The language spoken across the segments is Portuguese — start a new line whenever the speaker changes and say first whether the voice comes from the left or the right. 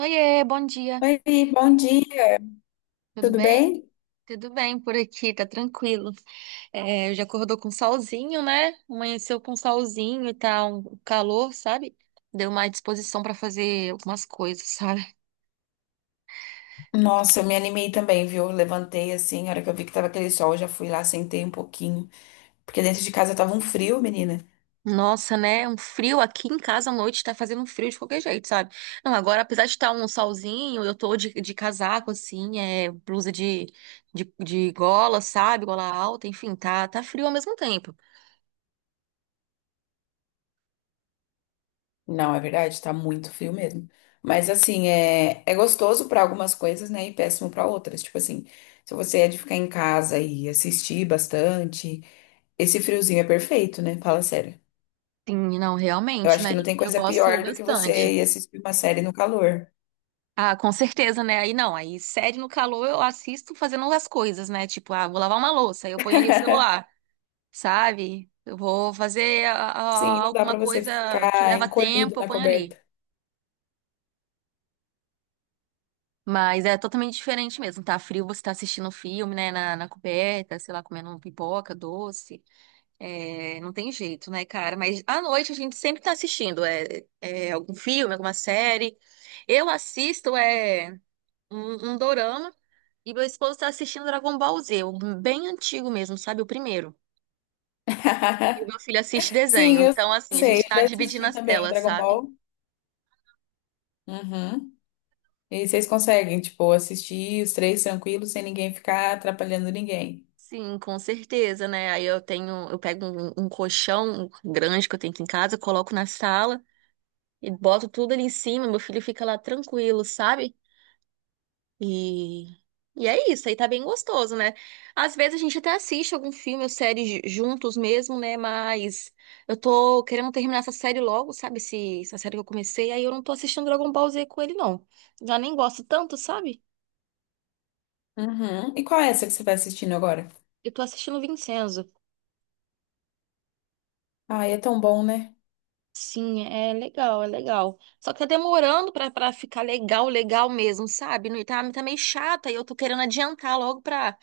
right: Oiê, bom dia.
left: Oi, bom dia,
right: Tudo
left: tudo
right: bem?
left: bem?
right: Tudo bem por aqui, tá tranquilo. É, já acordou com solzinho, né? Amanheceu com solzinho e tá um calor, sabe? Deu mais disposição pra fazer algumas coisas, sabe?
left: Nossa, eu me animei também, viu? Eu Levantei assim, a hora que eu vi que tava aquele sol, eu já fui lá, sentei um pouquinho. Porque dentro de casa tava um frio, menina.
right: Nossa, né? Um frio aqui em casa à noite tá fazendo um frio de qualquer jeito, sabe? Não, agora apesar de estar um solzinho, eu tô de casaco assim, é blusa de gola, sabe? Gola alta, enfim, tá frio ao mesmo tempo.
left: Não, é verdade, tá muito frio mesmo. Mas assim, é gostoso pra algumas coisas, né? E péssimo pra outras. Tipo assim, se você é de ficar em casa e assistir bastante, esse friozinho é perfeito, né? Fala sério.
right: Sim, não,
left: Eu
right: realmente,
left: acho que
right: né?
left: não tem
right: Eu
left: coisa
right: gosto
left: pior do que
right: bastante.
left: você ir assistir uma série no calor.
right: Ah, com certeza, né? Aí não, aí série no calor eu assisto fazendo as coisas, né? Tipo, ah, vou lavar uma louça, aí eu ponho ali o celular, sabe? Eu vou fazer
left: Sim, não dá
right: alguma
left: pra você
right: coisa que
left: ficar
right: leva
left: encolhido
right: tempo, eu
left: na
right: ponho
left: coberta.
right: ali. Mas é totalmente diferente mesmo. Tá frio, você tá assistindo filme, né? Na coberta, sei lá, comendo um pipoca, doce. É, não tem jeito, né, cara? Mas à noite a gente sempre tá assistindo algum filme, alguma série. Eu assisto é um dorama. E meu esposo tá assistindo Dragon Ball Z, o bem antigo mesmo, sabe? O primeiro. E o meu filho assiste
left: Sim,
right: desenho.
left: eu
right: Então, assim, a
left: sei,
right: gente
left: eu
right: tá
left: já
right: dividindo
left: assisti
right: as
left: também
right: telas,
left: Dragon
right: sabe?
left: Ball. Uhum. E vocês conseguem, tipo, assistir os três tranquilos, sem ninguém ficar atrapalhando ninguém.
right: Sim, com certeza, né? Aí eu tenho, eu pego um colchão grande que eu tenho aqui em casa, coloco na sala e boto tudo ali em cima. Meu filho fica lá tranquilo, sabe? E, e é isso, aí tá bem gostoso, né? Às vezes a gente até assiste algum filme ou série juntos mesmo, né? Mas eu tô querendo terminar essa série logo, sabe? Essa série que eu comecei, aí eu não tô assistindo Dragon Ball Z com ele, não. Já nem gosto tanto, sabe?
left: Uhum. E qual é essa que você vai assistindo agora?
right: Eu tô assistindo Vincenzo.
left: Ai, é tão bom, né?
right: Sim, é legal, é legal. Só que tá demorando pra ficar legal, legal mesmo, sabe? Tá, tá meio chata e eu tô querendo adiantar logo pra.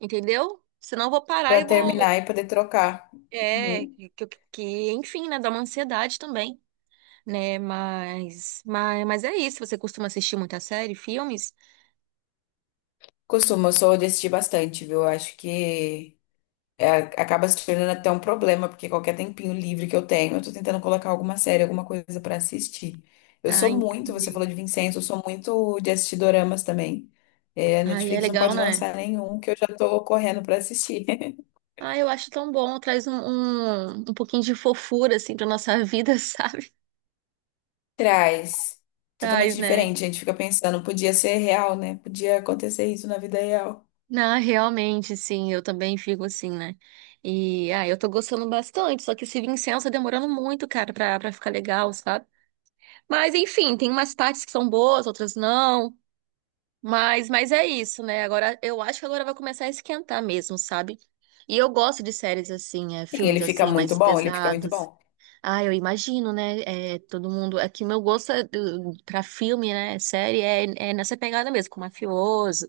right: Entendeu? Senão eu vou parar
left: Pra
right: e vou.
left: terminar e poder trocar.
right: É,
left: Uhum.
right: enfim, né, dá uma ansiedade também, né, mas, mas é isso, você costuma assistir muita série, filmes?
left: Costumo, eu sou de assistir bastante, viu? Eu acho que acaba se tornando até um problema, porque qualquer tempinho livre que eu tenho, eu tô tentando colocar alguma série, alguma coisa pra assistir. Eu
right: Ah,
left: sou muito, você
right: entendi.
left: falou de Vincenzo, eu sou muito de assistir doramas também. É, a
right: Ai, é
left: Netflix não
right: legal,
left: pode
right: né?
left: lançar nenhum que eu já tô correndo pra assistir.
right: Ah, eu acho tão bom, traz um pouquinho de fofura, assim, pra nossa vida, sabe?
left: Traz. Totalmente
right: Traz, né?
left: diferente, a gente fica pensando, podia ser real, né? Podia acontecer isso na vida real.
right: Não, realmente, sim, eu também fico assim, né? E, ah, eu tô gostando bastante, só que esse Vincenzo tá demorando muito, cara, pra ficar legal, sabe? Mas, enfim, tem umas partes que são boas, outras não. Mas é isso, né? Agora eu acho que agora vai começar a esquentar mesmo, sabe? E eu gosto de séries assim, é,
left: Sim, ele
right: filmes
left: fica
right: assim,
left: muito
right: mais
left: bom, ele fica muito
right: pesados.
left: bom.
right: Ah, eu imagino, né? É, todo mundo. É que meu gosto é pra filme, né? Série é, é nessa pegada mesmo, com mafioso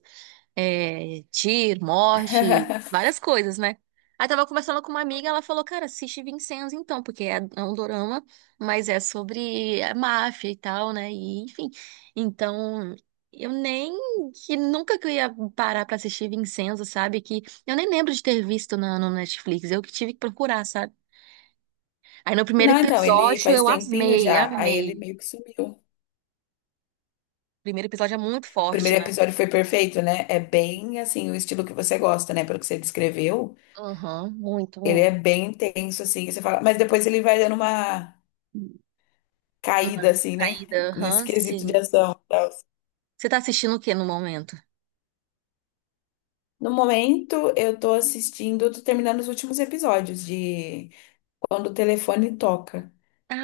right: é, tiro, morte, várias coisas, né? Aí tava conversando com uma amiga, ela falou, cara, assiste Vincenzo então, porque é um dorama, mas é sobre a máfia e tal, né? E enfim. Então, eu nem que nunca que eu ia parar pra assistir Vincenzo, sabe? Que eu nem lembro de ter visto no Netflix, eu que tive que procurar, sabe? Aí no primeiro
left: Não, então, ele
right: episódio
left: faz
right: eu
left: tempinho
right: amei,
left: já, aí ele
right: amei.
left: meio que sumiu.
right: Primeiro episódio é muito
left: O
right: forte,
left: primeiro
right: né?
left: episódio foi perfeito, né? É bem assim, o estilo que você gosta, né? Pelo que você descreveu,
right: Aham, muito,
left: ele é
right: muito.
left: bem intenso, assim, você fala, mas depois ele vai dando uma
right: Uma
left: caída, assim, né?
right: caída,
left: Nesse
right: aham,
left: quesito de
right: sim.
left: ação e tal.
right: Você tá assistindo o que no momento?
left: No momento, eu tô assistindo, tô terminando os últimos episódios de Quando o Telefone Toca.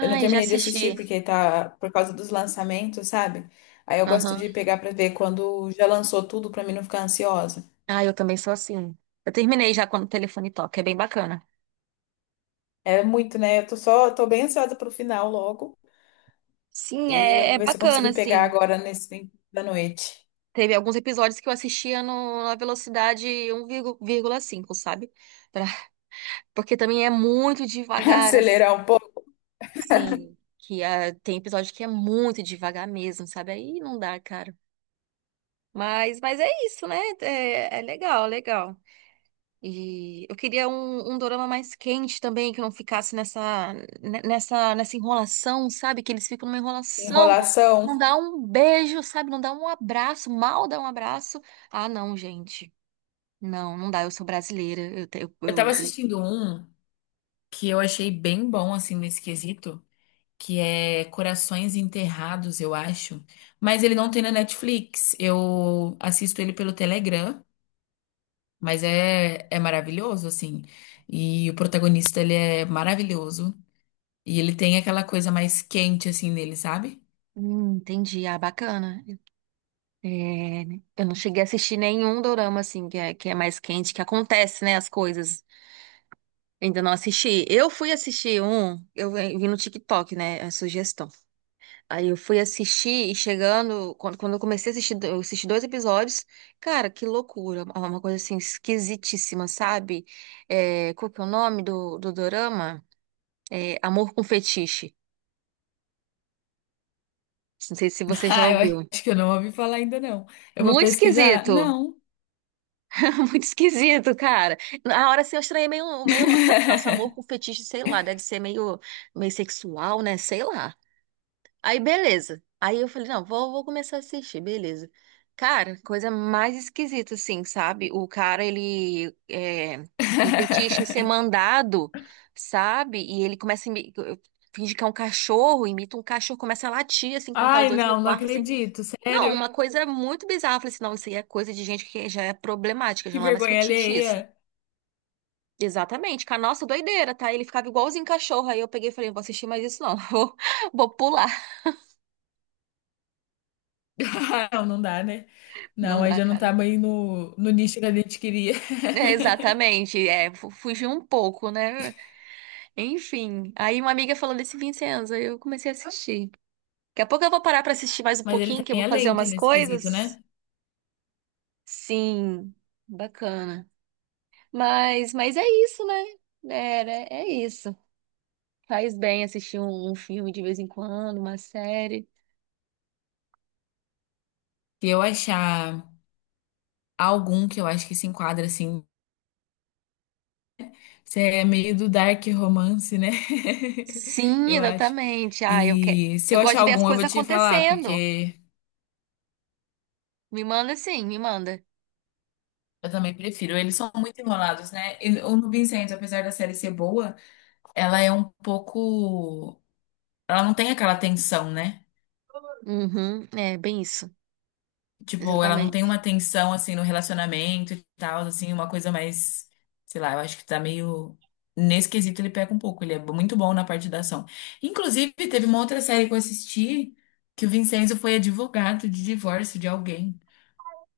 left: Eu não
right: já
left: terminei de
right: assisti.
left: assistir porque tá por causa dos lançamentos, sabe? Aí eu gosto
right: Aham.
left: de pegar pra ver quando já lançou tudo pra mim não ficar ansiosa.
right: Ah, eu também sou assim. Eu terminei já quando o telefone toca, é bem bacana.
left: É muito, né? Eu tô só, tô bem ansiosa pro final logo.
right: Sim,
left: E eu
right: é,
left: vou
right: é
left: ver se eu
right: bacana,
left: consigo pegar
right: assim.
left: agora nesse tempo da noite.
right: Teve alguns episódios que eu assistia no, na velocidade 1,5, sabe? Pra- Porque também é muito devagar,
left: Acelerar um pouco.
right: assim. Que ah, tem episódio que é muito devagar mesmo, sabe? Aí não dá, cara. Mas é isso, né? É, é legal, legal. E eu queria um dorama mais quente também, que não ficasse nessa, nessa enrolação, sabe? Que eles ficam numa enrolação, não
left: Enrolação.
right: dá um beijo, sabe? Não dá um abraço, mal dá um abraço. Ah, não, gente. Não, não dá, eu sou brasileira. Eu, te- eu,
left: Eu
right: eu-
left: tava assistindo um que eu achei bem bom, assim, nesse quesito, que é Corações Enterrados, eu acho. Mas ele não tem na Netflix. Eu assisto ele pelo Telegram, mas é maravilhoso, assim. E o protagonista, ele é maravilhoso. E ele tem aquela coisa mais quente assim nele, sabe?
right: Entendi, ah, bacana. É, né? Eu não cheguei a assistir nenhum dorama, assim, que é mais quente, que acontece, né, as coisas. Eu ainda não assisti. Eu fui assistir um, eu vi no TikTok, né, a sugestão. Aí eu fui assistir e chegando, quando eu comecei a assistir, eu assisti dois episódios, cara, que loucura, uma coisa assim esquisitíssima, sabe? É, qual que é o nome do, do dorama? É, Amor com Fetiche. Não sei se você já
left: Ah, eu
right: ouviu.
left: acho que eu não ouvi falar ainda não. Eu vou
right: Muito
left: pesquisar?
right: esquisito,
left: Não.
right: muito esquisito, cara. Na hora assim, eu estranhei meio, meio o nome assim, nosso amor com fetiche, sei lá, deve ser meio, meio sexual, né? Sei lá. Aí, beleza. Aí eu falei, não, vou, vou começar a assistir, beleza. Cara, coisa mais esquisita, assim, sabe? O cara, ele é, tem fetiche em ser mandado, sabe? E ele começa a finge que é um cachorro, imita um cachorro, começa a latir, assim, contar os
left: Ai,
right: dois no
left: não, não
right: quarto, assim.
left: acredito,
right: Não,
left: sério?
right: uma coisa muito bizarra. Eu falei assim, não, isso aí é coisa de gente que já é problemática,
left: Que
right: já não é mais
left: vergonha
right: fetiche
left: alheia.
right: isso. Exatamente, com a nossa doideira, tá? Ele ficava igualzinho cachorro. Aí eu peguei e falei, não vou assistir mais isso não, vou, vou pular.
left: Não, não dá, né?
right: Não
left: Não, aí
right: dá,
left: já não tá
right: cara.
left: bem no nicho que a gente queria.
right: É, exatamente, é, fugiu um pouco, né? Enfim, aí uma amiga falou desse Vincenzo, aí eu comecei a assistir. Daqui a pouco eu vou parar pra assistir mais um
left: Mas ele
right: pouquinho, que eu
left: também
right: vou
left: é
right: fazer
left: lento
right: umas
left: nesse quesito,
right: coisas.
left: né?
right: Sim, bacana. Mas é isso, né? Era, é isso. Faz bem assistir um filme de vez em quando, uma série.
left: Se eu achar algum que eu acho que se enquadra assim, se é meio do dark romance, né?
right: Sim,
left: Eu acho.
right: exatamente. Ah, eu quero.
left: E se
right: Eu
left: eu
right: gosto
left: achar
right: de ver as
left: algum, eu
right: coisas
left: vou te falar,
right: acontecendo.
left: porque
right: Me manda sim, me manda.
left: eu também prefiro. Eles são muito enrolados, né? E o Nubin Santos, apesar da série ser boa, ela é um pouco. Ela não tem aquela tensão, né?
right: Uhum, é bem isso.
left: Tipo, ela não tem uma
right: Exatamente.
left: tensão assim no relacionamento e tal, assim, uma coisa mais, sei lá, eu acho que tá meio nesse quesito ele pega um pouco, ele é muito bom na parte da ação. Inclusive, teve uma outra série que eu assisti que o Vincenzo foi advogado de divórcio de alguém.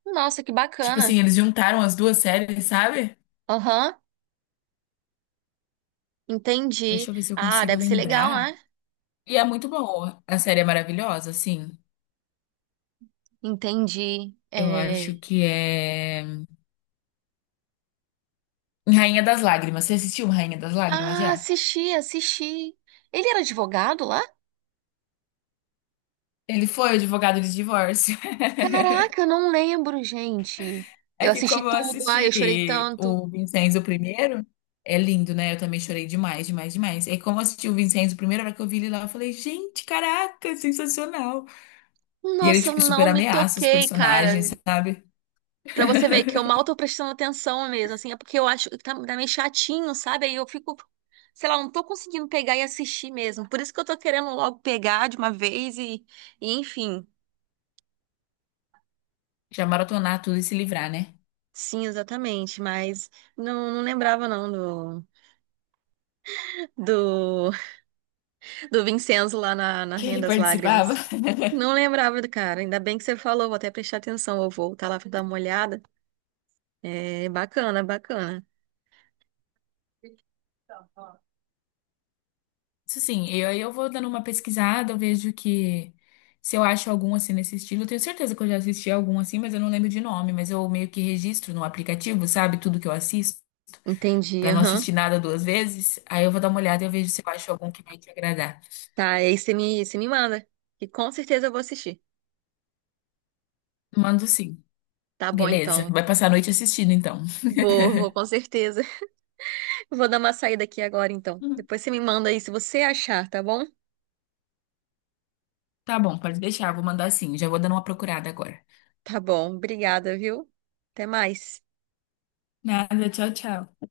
right: Nossa, que
left: Tipo assim,
right: bacana.
left: eles juntaram as duas séries, sabe?
right: Aham, entendi.
left: Deixa eu ver se eu
right: Ah,
left: consigo
right: deve ser legal,
left: lembrar.
right: né?
left: E é muito boa. A série é maravilhosa, assim.
right: Entendi.
left: Eu
right: É...
left: acho que é Rainha das Lágrimas. Você assistiu Rainha das Lágrimas
right: Ah,
left: já?
right: assisti, assisti. Ele era advogado lá?
left: Ele foi advogado de divórcio.
right: Caraca, eu não lembro, gente.
left: É
right: Eu
left: que como
right: assisti
left: eu
right: tudo, ai, eu chorei
left: assisti
right: tanto.
left: o Vincenzo primeiro, é lindo, né? Eu também chorei demais, demais, demais. E como eu assisti o Vincenzo primeiro, a hora que eu vi ele lá, eu falei, gente, caraca, sensacional. E ele,
right: Nossa, eu
left: tipo, super
right: não me
left: ameaça os
right: toquei,
left: personagens,
right: cara.
left: sabe?
right: Pra você ver que eu mal tô prestando atenção mesmo, assim, é porque eu acho que tá, tá meio chatinho, sabe? Aí eu fico, sei lá, não tô conseguindo pegar e assistir mesmo. Por isso que eu tô querendo logo pegar de uma vez e enfim.
left: Já maratonar tudo e se livrar, né?
right: Sim, exatamente, mas não, não lembrava não do, do Vincenzo lá na
left: Que
right: Rainha
left: ele
right: das
left: participava.
right: Lágrimas. Não lembrava do cara, ainda bem que você falou, vou até prestar atenção, eu vou voltar lá pra dar uma olhada. É bacana, bacana.
left: Isso assim, eu vou dando uma pesquisada, eu vejo que se eu acho algum assim nesse estilo, eu tenho certeza que eu já assisti algum assim, mas eu não lembro de nome, mas eu meio que registro no aplicativo, sabe? Tudo que eu assisto.
right: Entendi,
left: Pra não
right: aham.
left: assistir nada duas vezes, aí eu vou dar uma olhada e eu vejo se eu acho algum que vai te agradar.
right: Tá, aí você me manda, que com certeza eu vou assistir.
left: Mando sim.
right: Tá bom,
left: Beleza.
right: então.
left: Vai passar a noite assistindo, então.
right: Vou, vou, com certeza. Vou dar uma saída aqui agora, então.
left: Uhum.
right: Depois você me manda aí se você achar, tá bom?
left: Tá bom, pode deixar. Vou mandar sim. Já vou dando uma procurada agora.
right: Tá bom, obrigada, viu? Até mais.
left: Nada, tchau, tchau.